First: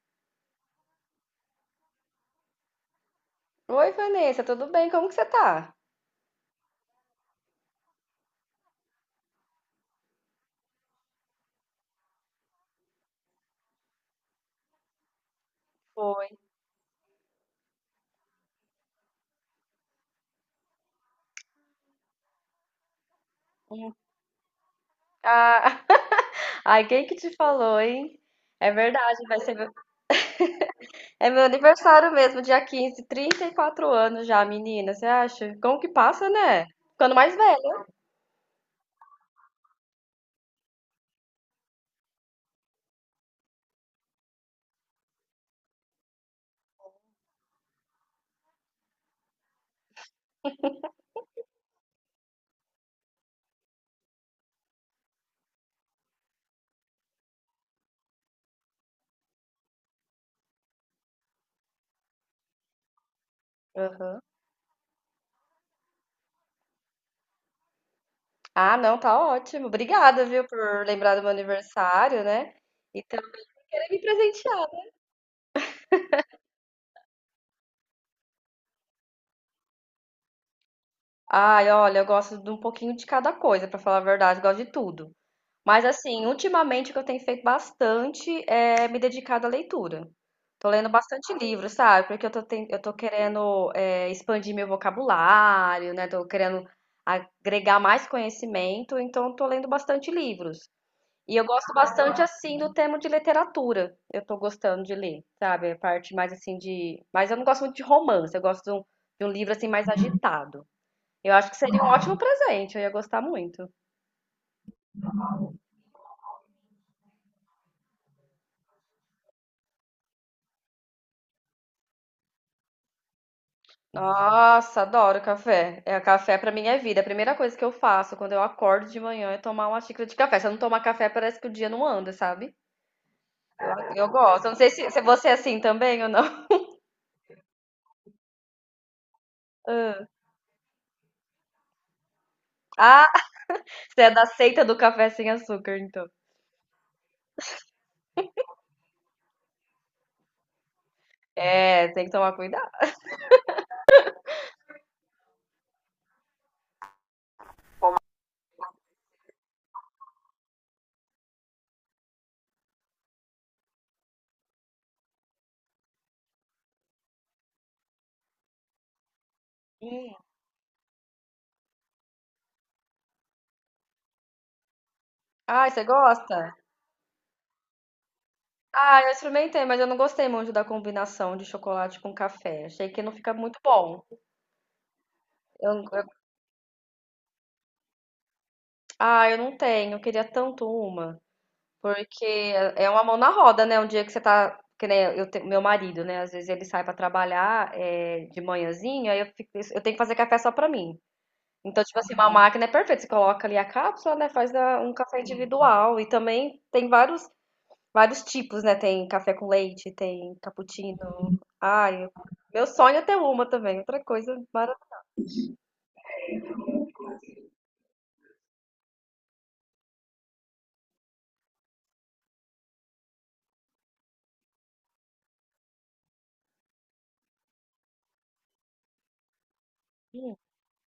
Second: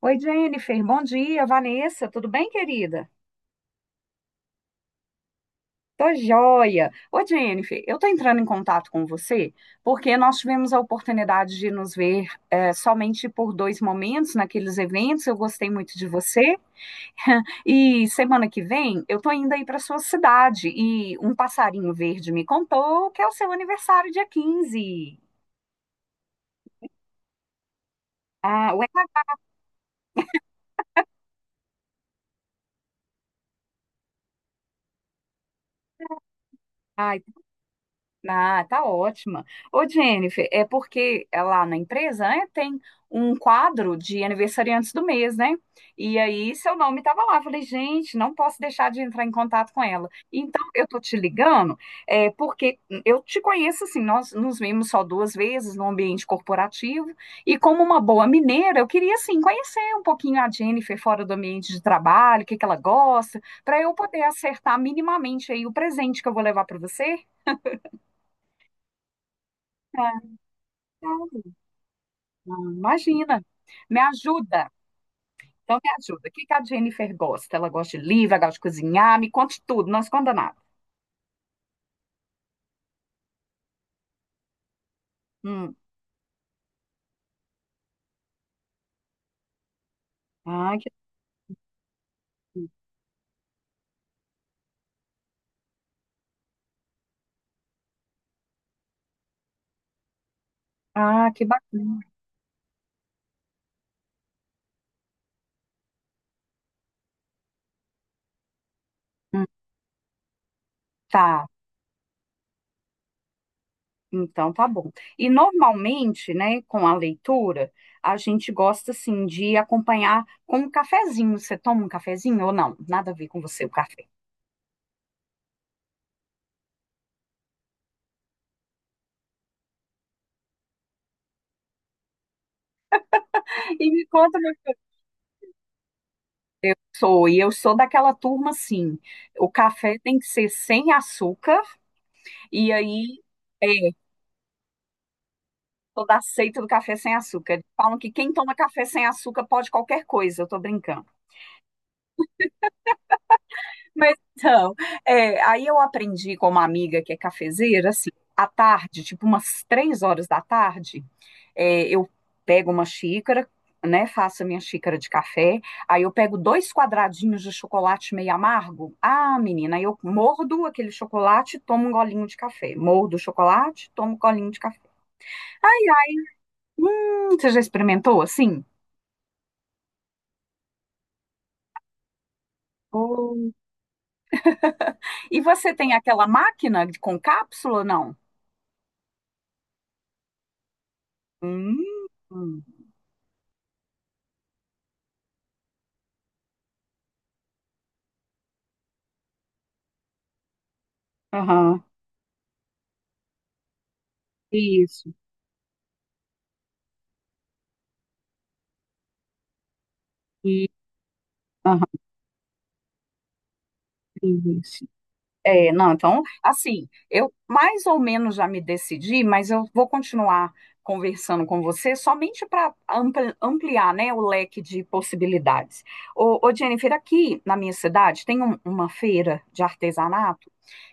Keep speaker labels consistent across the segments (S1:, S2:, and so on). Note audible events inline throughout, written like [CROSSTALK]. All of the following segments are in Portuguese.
S1: Oi, Jennifer. Bom dia, Vanessa. Tudo bem, querida?
S2: Oi, Vanessa, tudo bem? Como que você tá?
S1: Tô joia. Oi, Jennifer. Eu tô entrando em contato com você porque nós tivemos a oportunidade de nos ver somente por dois momentos naqueles eventos. Eu gostei muito de
S2: Foi.
S1: você. E semana que vem eu tô indo aí para sua cidade e um passarinho verde me contou que é o seu
S2: Hum.
S1: aniversário dia 15.
S2: Ah, [LAUGHS] ai, quem que te falou, hein? É
S1: Ah, ué,
S2: verdade, É meu aniversário mesmo, dia 15, 34 anos já, menina, você acha? Como que passa, né? Ficando
S1: ai,
S2: mais velha.
S1: Ah, tá ótima. Ô, Jennifer, é porque lá na empresa, né, tem um quadro de aniversariantes do mês, né? E aí seu nome estava lá. Eu falei, gente, não posso deixar de entrar em contato com ela. Então, eu tô te ligando, porque eu te conheço assim, nós nos vimos só duas vezes no ambiente corporativo, e como uma boa mineira, eu queria assim conhecer um pouquinho a Jennifer fora do ambiente de trabalho, o que que ela gosta, para eu
S2: Aham.
S1: poder acertar minimamente aí o presente que eu vou levar para você.
S2: Ah, não, tá ótimo. Obrigada, viu, por lembrar do meu aniversário, né? E também
S1: Imagina.
S2: por querer
S1: Me
S2: me presentear.
S1: ajuda. Então me ajuda. O que que a Jennifer gosta? Ela gosta de livro, ela gosta de cozinhar. Me conte tudo, não esconda nada.
S2: Ai, olha, eu gosto de um pouquinho de cada coisa, pra falar a verdade, gosto de tudo.
S1: Hum.
S2: Mas assim, ultimamente o que eu tenho feito bastante é me dedicado à leitura. Tô
S1: Ah,
S2: lendo
S1: que,
S2: bastante livro, sabe? Porque eu tô querendo expandir meu vocabulário, né? Tô querendo agregar mais conhecimento, então tô lendo bastante livros.
S1: ah,
S2: E
S1: que
S2: eu gosto
S1: bacana.
S2: bastante, assim, do tema de literatura. Eu tô gostando de ler, sabe? A parte mais, assim, de... Mas eu não gosto muito de romance, eu gosto de um
S1: Hum,
S2: livro, assim, mais agitado. Eu
S1: Tá,
S2: acho que seria um ótimo presente, eu ia gostar muito.
S1: então tá bom. E normalmente, né, com a leitura, a gente gosta, assim, de acompanhar com um cafezinho. Você toma um cafezinho ou não? Nada a ver com você, o café.
S2: Nossa, adoro café. É, café pra mim é vida. A primeira coisa que eu faço quando eu acordo de manhã é tomar uma xícara de café. Se eu não tomar café, parece que o dia não anda, sabe?
S1: E
S2: Eu,
S1: me
S2: eu
S1: conta
S2: gosto. Eu
S1: como
S2: não sei
S1: eu
S2: se você é assim também ou não.
S1: sou. E eu sou daquela turma, assim, o café tem
S2: [LAUGHS]
S1: que ser sem açúcar. E
S2: Ah,
S1: aí... é,
S2: você é da seita do café sem açúcar, então.
S1: Toda a seita do café sem açúcar. Eles falam que quem toma café sem açúcar pode qualquer coisa, eu tô brincando.
S2: É, tem que tomar cuidado.
S1: Mas então, aí eu aprendi com uma amiga que é cafezeira, assim, à tarde, tipo umas 3 horas da tarde, eu pego uma xícara, né, faço a minha xícara de café, aí eu pego dois quadradinhos de chocolate meio amargo. Ah, menina, aí eu
S2: Hum.
S1: mordo aquele chocolate e tomo um golinho de café. Mordo o chocolate, tomo um golinho de café.
S2: Ai,
S1: Ai,
S2: você
S1: ai,
S2: gosta?
S1: você já experimentou assim?
S2: Ah, eu experimentei, mas eu não gostei muito da combinação de chocolate com café. Achei que não fica muito bom.
S1: E
S2: Eu,
S1: você
S2: eu-
S1: tem aquela máquina com cápsula, não?
S2: eu não tenho. Eu queria tanto uma.
S1: Hum,
S2: Porque é uma mão na roda, né? Um dia que você tá, que nem eu, meu marido, né? Às vezes ele sai pra trabalhar de manhãzinho, aí eu tenho que fazer café só pra mim. Então,
S1: aham,
S2: tipo assim, uma máquina é perfeita. Você coloca ali a cápsula, né? Faz a- um
S1: isso,
S2: café individual. E também tem vários tipos, né? Tem café com leite, tem
S1: e,
S2: cappuccino. Uhum.
S1: aham,
S2: Ai, meu sonho é ter uma também. Outra coisa
S1: isso.
S2: maravilhosa.
S1: É, não, então, assim, eu mais ou menos já me decidi, mas eu vou continuar conversando com você somente para ampliar, né, o leque de possibilidades. Ô, Jennifer, aqui na minha cidade tem uma feira de artesanato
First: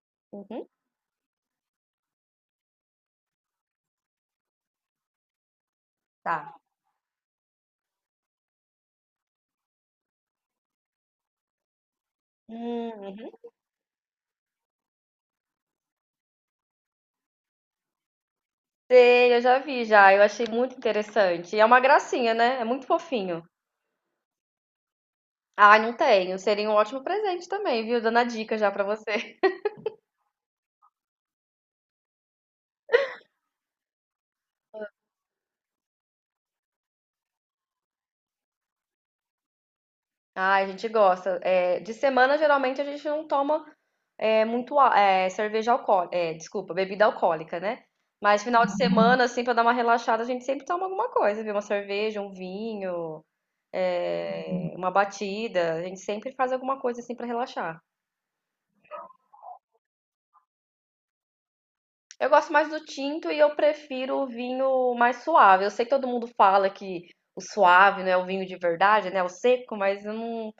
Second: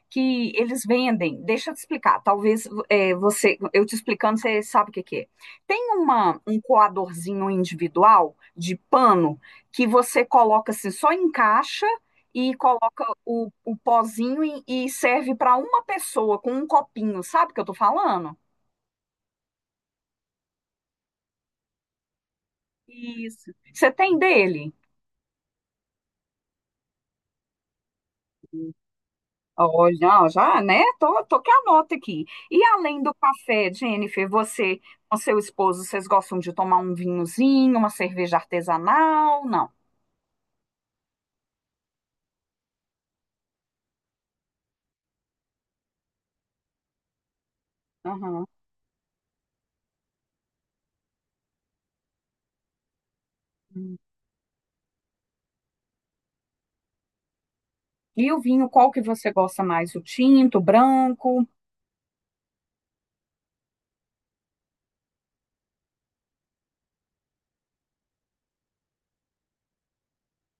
S1: que
S2: Uhum,
S1: eles vendem. Deixa eu te explicar. Talvez você, eu te explicando, você sabe o que, que é. Tem
S2: tá.
S1: um coadorzinho individual de pano que você coloca assim, só encaixa e coloca
S2: Uhum.
S1: o pozinho e serve para uma pessoa com um copinho. Sabe o que eu tô falando?
S2: Sei, eu já vi já. Eu achei muito interessante. E é uma gracinha, né? É muito fofinho.
S1: Isso. Você tem dele?
S2: Ai, não tenho. Seria um ótimo presente também, viu? Dando a dica já pra você. [LAUGHS]
S1: Olha, já, já, né? Tô que anota aqui. E além do café, Jennifer, você com seu esposo, vocês gostam de tomar um vinhozinho, uma cerveja artesanal? Não.
S2: Ai, a gente gosta. É, de semana, geralmente, a gente não toma muito cerveja alcoólica. É, desculpa, bebida alcoólica, né? Mas
S1: Aham.
S2: final de semana, assim, pra dar uma relaxada, a gente sempre toma alguma coisa, viu? Uma cerveja, um vinho,
S1: Hum.
S2: uma batida. A gente sempre faz alguma coisa, assim, pra relaxar.
S1: E o vinho, qual que você gosta mais? O tinto, o branco?
S2: Eu gosto mais do tinto e eu prefiro o vinho mais suave. Eu sei que todo mundo fala que o suave não é o vinho de verdade, né? O seco, mas eu não.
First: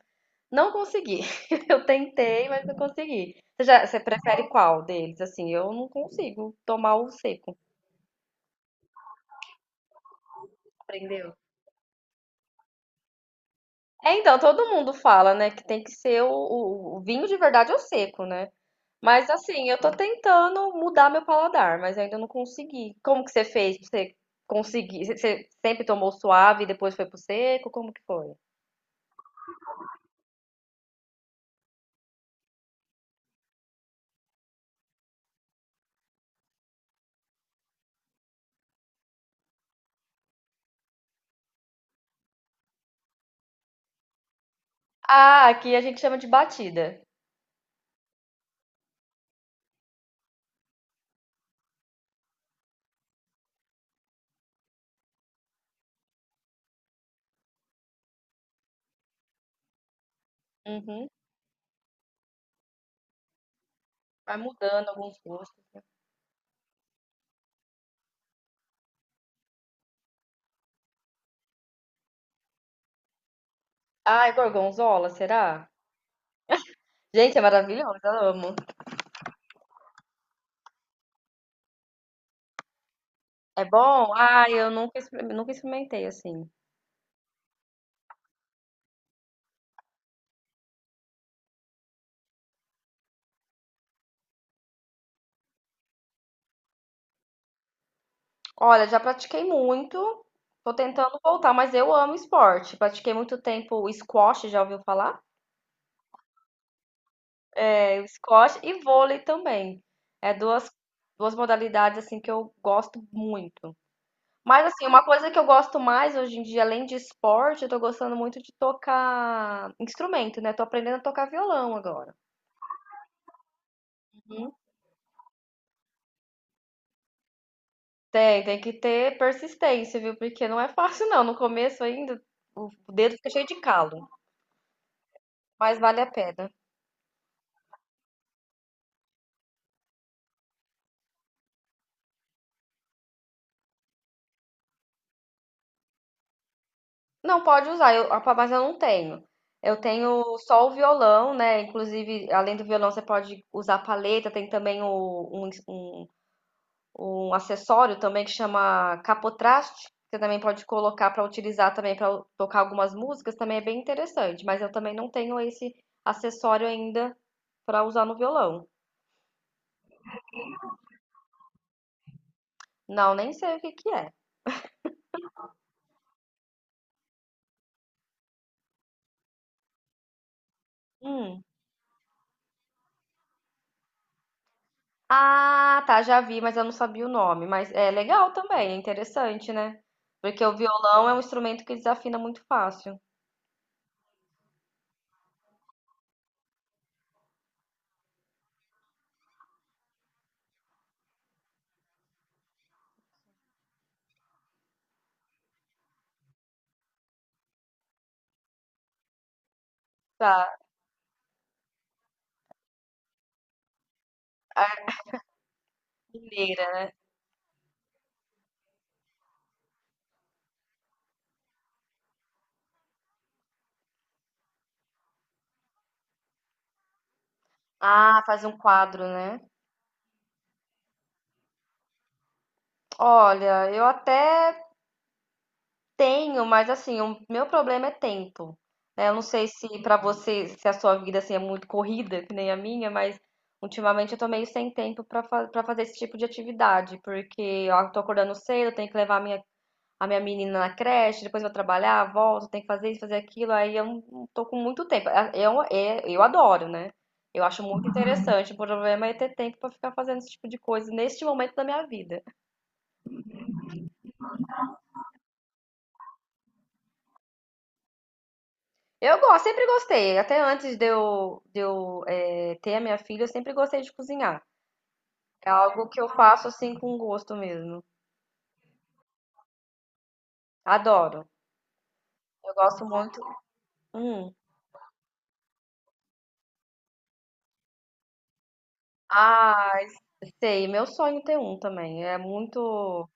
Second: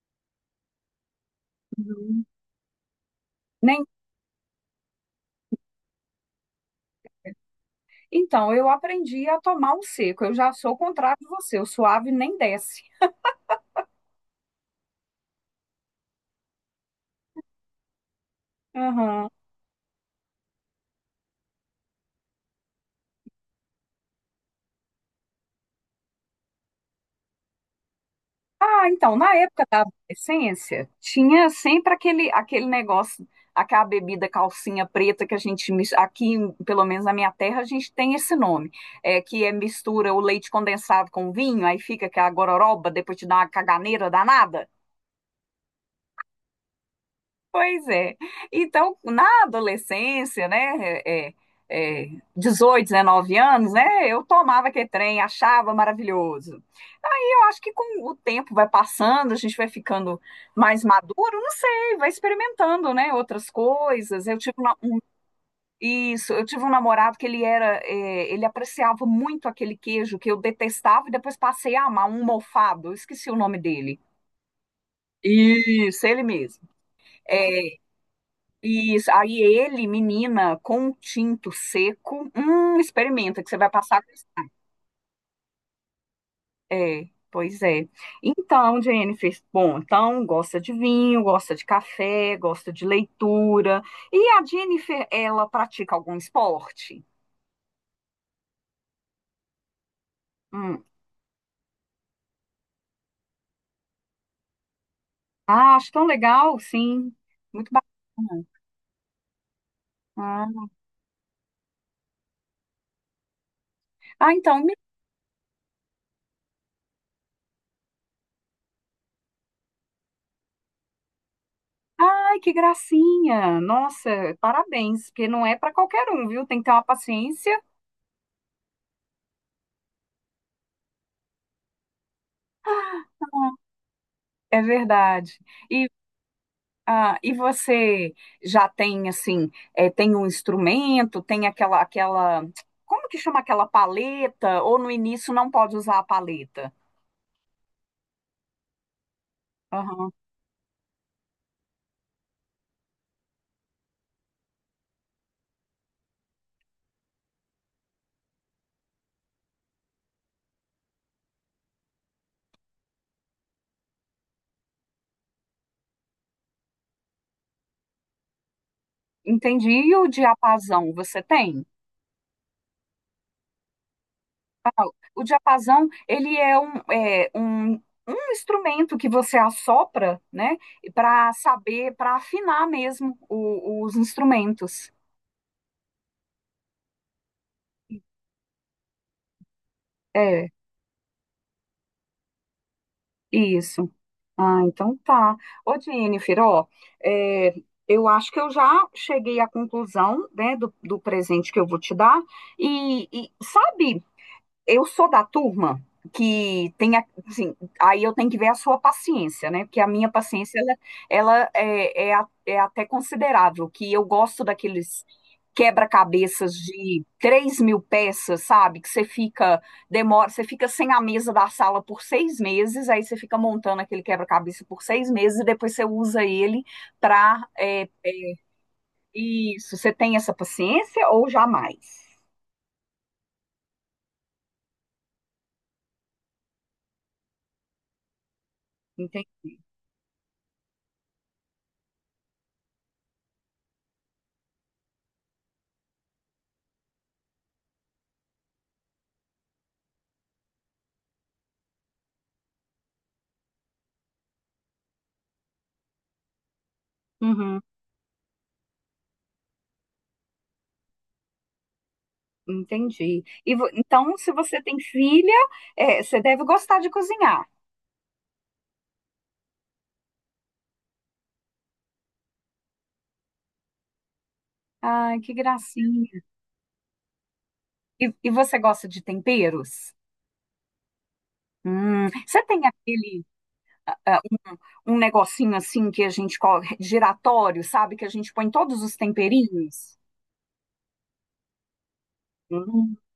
S2: Não consegui. [LAUGHS] Eu
S1: Uhum.
S2: tentei, mas não consegui. Você
S1: Nem...
S2: já, você prefere qual deles? Assim, eu não consigo tomar o seco.
S1: Então, eu aprendi a tomar o seco. Eu já sou o contrário de
S2: Aprendeu?
S1: você. O suave nem desce.
S2: É, então, todo mundo fala, né, que tem que ser o vinho de verdade ou seco, né?
S1: Aham.
S2: Mas assim, eu tô tentando mudar meu paladar, mas ainda não consegui. Como que você fez pra você conseguir? Você sempre tomou suave e depois foi pro seco? Como que foi?
S1: Ah, então, na época da adolescência, tinha sempre aquele negócio, aquela bebida calcinha preta que a gente, aqui, pelo menos na minha terra, a gente tem esse nome, que é mistura o leite condensado com vinho, aí fica aquela gororoba, depois te dá uma caganeira danada.
S2: Ah, aqui a gente chama de batida.
S1: Pois é. Então, na adolescência, né, é, é, 18, 19 anos, né, eu tomava aquele trem, achava maravilhoso. Aí eu acho que com o tempo vai passando, a gente vai ficando mais
S2: Uhum.
S1: maduro, não sei, vai experimentando, né, outras coisas.
S2: Vai mudando alguns gostos.
S1: Isso, eu tive um namorado que ele era, ele apreciava muito aquele queijo que eu detestava e depois passei a amar um mofado, eu esqueci o nome dele.
S2: Ah, é gorgonzola, será?
S1: Isso, ele mesmo.
S2: Gente, é
S1: É,
S2: maravilhoso, eu amo.
S1: isso, aí ele, menina, com um tinto seco, experimenta que você
S2: É
S1: vai passar a
S2: bom?
S1: gostar.
S2: Ah, eu nunca experimentei assim.
S1: É, pois é. Então, Jennifer, bom, então gosta de vinho, gosta de café, gosta de leitura. E a Jennifer, ela pratica algum esporte?
S2: Olha, já pratiquei muito, tô
S1: Hum.
S2: tentando voltar, mas eu amo esporte. Pratiquei muito tempo o squash, já ouviu falar?
S1: Ah, acho tão legal, sim. Muito
S2: É, o
S1: bacana.
S2: squash e vôlei também. É
S1: Ah,
S2: duas modalidades assim que eu gosto muito.
S1: ah,
S2: Mas assim, uma coisa que eu gosto mais hoje em dia, além de esporte, eu tô gostando muito de tocar instrumento, né? Tô aprendendo a tocar violão agora.
S1: ai, que gracinha. Nossa, parabéns, porque não é para qualquer um, viu? Tem que ter uma paciência.
S2: Tem que ter persistência, viu? Porque não é fácil, não. No começo ainda, o dedo fica cheio de calo,
S1: É verdade.
S2: mas
S1: E
S2: vale a pena.
S1: e você já tem assim, tem um instrumento, tem aquela, como que chama aquela paleta? Ou no início não pode usar a paleta?
S2: Não pode usar, eu, a- mas eu não tenho. Eu
S1: Aham,
S2: tenho só o violão, né? Inclusive, além do violão, você pode usar a palheta. Tem também um acessório também que chama capotraste. Você também pode colocar para utilizar também para tocar algumas músicas. Também é bem interessante. Mas eu também não tenho esse acessório ainda para usar no violão.
S1: entendi. E o diapasão você tem?
S2: Não, nem sei o que que é.
S1: O diapasão, ele é um instrumento que você assopra, né, para
S2: Hum.
S1: saber, para afinar mesmo os instrumentos.
S2: Ah, tá, já vi, mas eu não sabia o nome. Mas é legal também, é interessante, né? Porque
S1: É,
S2: o violão é um instrumento que desafina muito fácil.
S1: isso. Ah, então tá. Ô, Jennifer, ó, é, eu acho que eu já cheguei à conclusão, né, do presente que eu vou te dar. E sabe, eu sou da turma que tem, assim, aí eu tenho que ver a sua paciência, né? Porque a minha
S2: Tá,
S1: paciência, ela é até considerável, que eu gosto
S2: a
S1: daqueles quebra-cabeças
S2: primeira.
S1: de 3 mil peças, sabe? Que você fica, demora, você fica sem a mesa da sala por 6 meses, aí você fica montando aquele quebra-cabeça por 6 meses e depois você usa ele para,
S2: Ah, faz um quadro, né?
S1: isso, você tem essa paciência ou jamais?
S2: Olha, eu até tenho, mas assim, o meu problema é tempo. Né? Eu não
S1: Entende?
S2: sei se pra você, se a sua vida assim é muito corrida, que nem a minha, mas ultimamente eu tô meio sem tempo pra fa para fazer esse tipo de atividade, porque ó, eu tô acordando cedo, eu tenho que levar minha a minha menina na creche, depois eu vou trabalhar, volto, tenho que fazer isso, fazer aquilo, aí eu não tô com muito tempo. Ah, eu adoro, né? Eu
S1: Uhum.
S2: acho muito interessante. O problema é ter tempo pra ficar fazendo esse tipo de coisa neste momento da minha vida.
S1: Entendi. E então, se você tem filha, você deve gostar de cozinhar.
S2: Eu gosto, sempre gostei. Até antes de eu ter a minha filha, eu sempre gostei de cozinhar.
S1: Ai, que
S2: É algo que eu
S1: gracinha.
S2: faço assim com gosto mesmo.
S1: E você gosta de temperos?
S2: Adoro.
S1: Você
S2: Eu
S1: tem
S2: gosto muito.
S1: aquele, ah,
S2: Hum.
S1: um um negocinho assim que a gente coloca, giratório, sabe? Que a gente põe todos os
S2: Ah,
S1: temperinhos?
S2: sei. Meu sonho é ter um também. É
S1: Hum,
S2: muito.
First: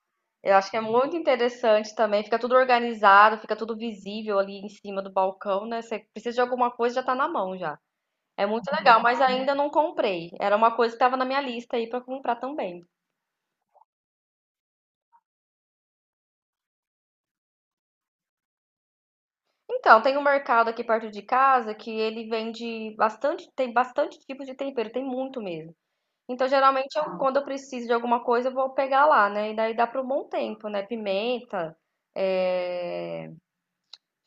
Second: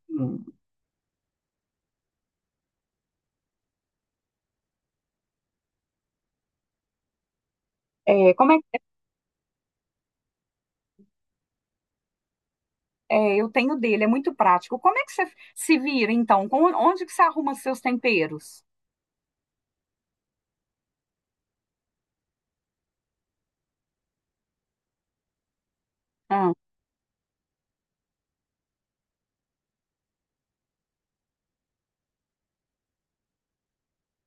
S2: Eu acho que é muito interessante também, fica tudo organizado, fica tudo visível ali em cima do balcão, né? Você precisa de alguma coisa, já tá na mão já.
S1: é,
S2: É
S1: como é,
S2: muito legal, mas ainda não comprei. Era uma coisa que estava na minha lista aí para comprar também.
S1: eu tenho dele, é muito prático. Como é que você se vira, então? Onde que você arruma seus temperos?
S2: Então, tem um mercado aqui perto de casa que ele vende bastante, tem bastante tipo de tempero, tem muito mesmo. Então,
S1: Ah,
S2: geralmente eu, quando eu preciso de alguma coisa, eu vou pegar lá, né? E daí dá para um bom tempo, né? Pimenta, é...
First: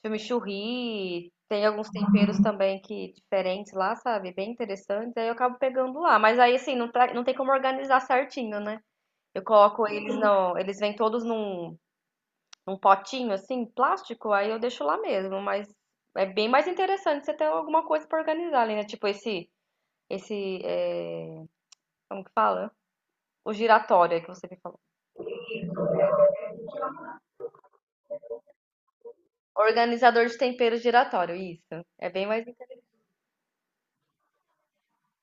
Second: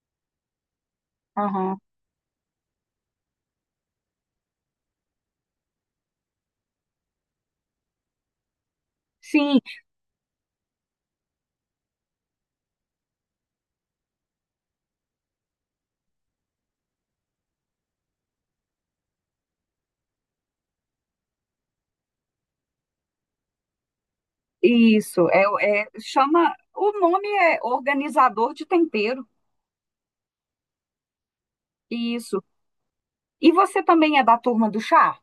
S2: Chimichurri, tem
S1: aham.
S2: alguns temperos também que diferentes lá, sabe? Bem interessantes. Aí eu acabo pegando lá, mas aí assim, não, tá- não tem como organizar certinho, né? Eu
S1: Sim,
S2: coloco eles no, eles vêm todos num potinho assim, plástico, aí eu deixo lá mesmo, mas é bem mais interessante você ter alguma coisa pra organizar ali, né? Tipo esse é, como que fala? O giratório aí que você me falou.
S1: isso, chama, o nome é organizador de tempero,
S2: Organizador de temperos giratório, isso. É bem
S1: isso.
S2: mais interessante.
S1: E você também é da turma do chá?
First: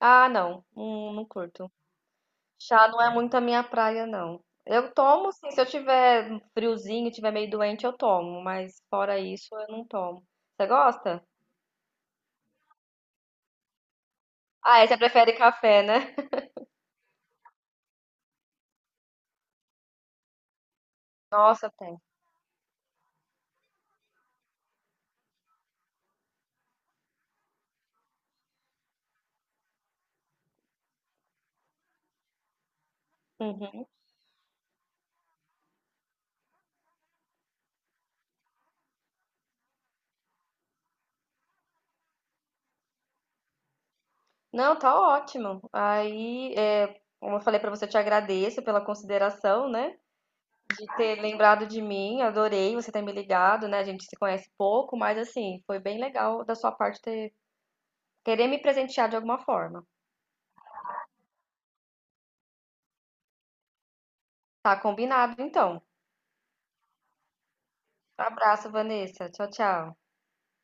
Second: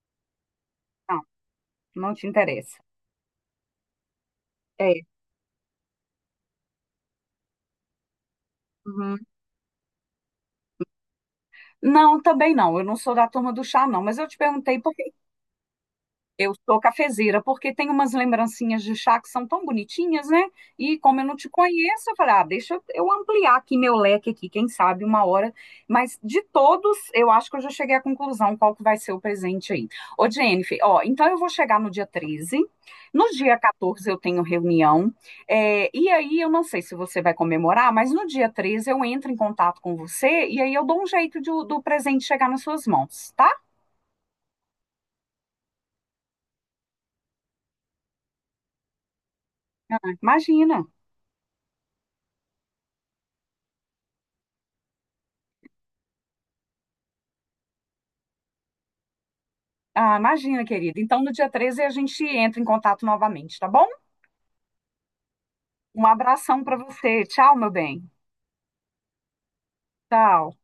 S2: Ah, não, não,
S1: Não,
S2: não curto.
S1: não te interessa.
S2: Chá não é muito a minha praia, não. Eu
S1: É.
S2: tomo, sim, se eu tiver friozinho, tiver meio doente, eu tomo, mas
S1: Uhum.
S2: fora isso, eu não tomo. Você gosta?
S1: Não, também não, eu não sou da turma do chá, não, mas eu te perguntei.
S2: Ah, é, você prefere café, né?
S1: Eu sou cafezeira, porque tem umas lembrancinhas de chá que são tão bonitinhas, né? E como eu não te
S2: Nossa, tem.
S1: conheço, eu falei, ah, deixa eu ampliar aqui meu leque aqui, quem sabe uma hora. Mas de todos, eu acho que eu já cheguei à conclusão qual que vai ser o presente aí. Ô, Jennifer, ó, então eu vou chegar no dia 13. No dia
S2: Uhum.
S1: 14 eu tenho reunião. E aí eu não sei se você vai comemorar, mas no dia 13 eu entro em contato com você e aí eu dou um jeito de do presente chegar nas suas mãos, tá?
S2: Não, tá ótimo. Aí, como eu falei pra você, eu te agradeço pela consideração, né?
S1: Imagina.
S2: De ter lembrado de mim, adorei você ter me ligado, né? A gente se conhece pouco, mas assim, foi bem legal da sua parte ter querer me presentear de alguma forma.
S1: Ah, imagina, querida. Então, no dia 13 a gente entra em contato novamente, tá bom?
S2: Tá combinado, então.
S1: Um abração para você. Tchau, meu bem.
S2: Abraço, Vanessa. Tchau, tchau.
S1: Tchau.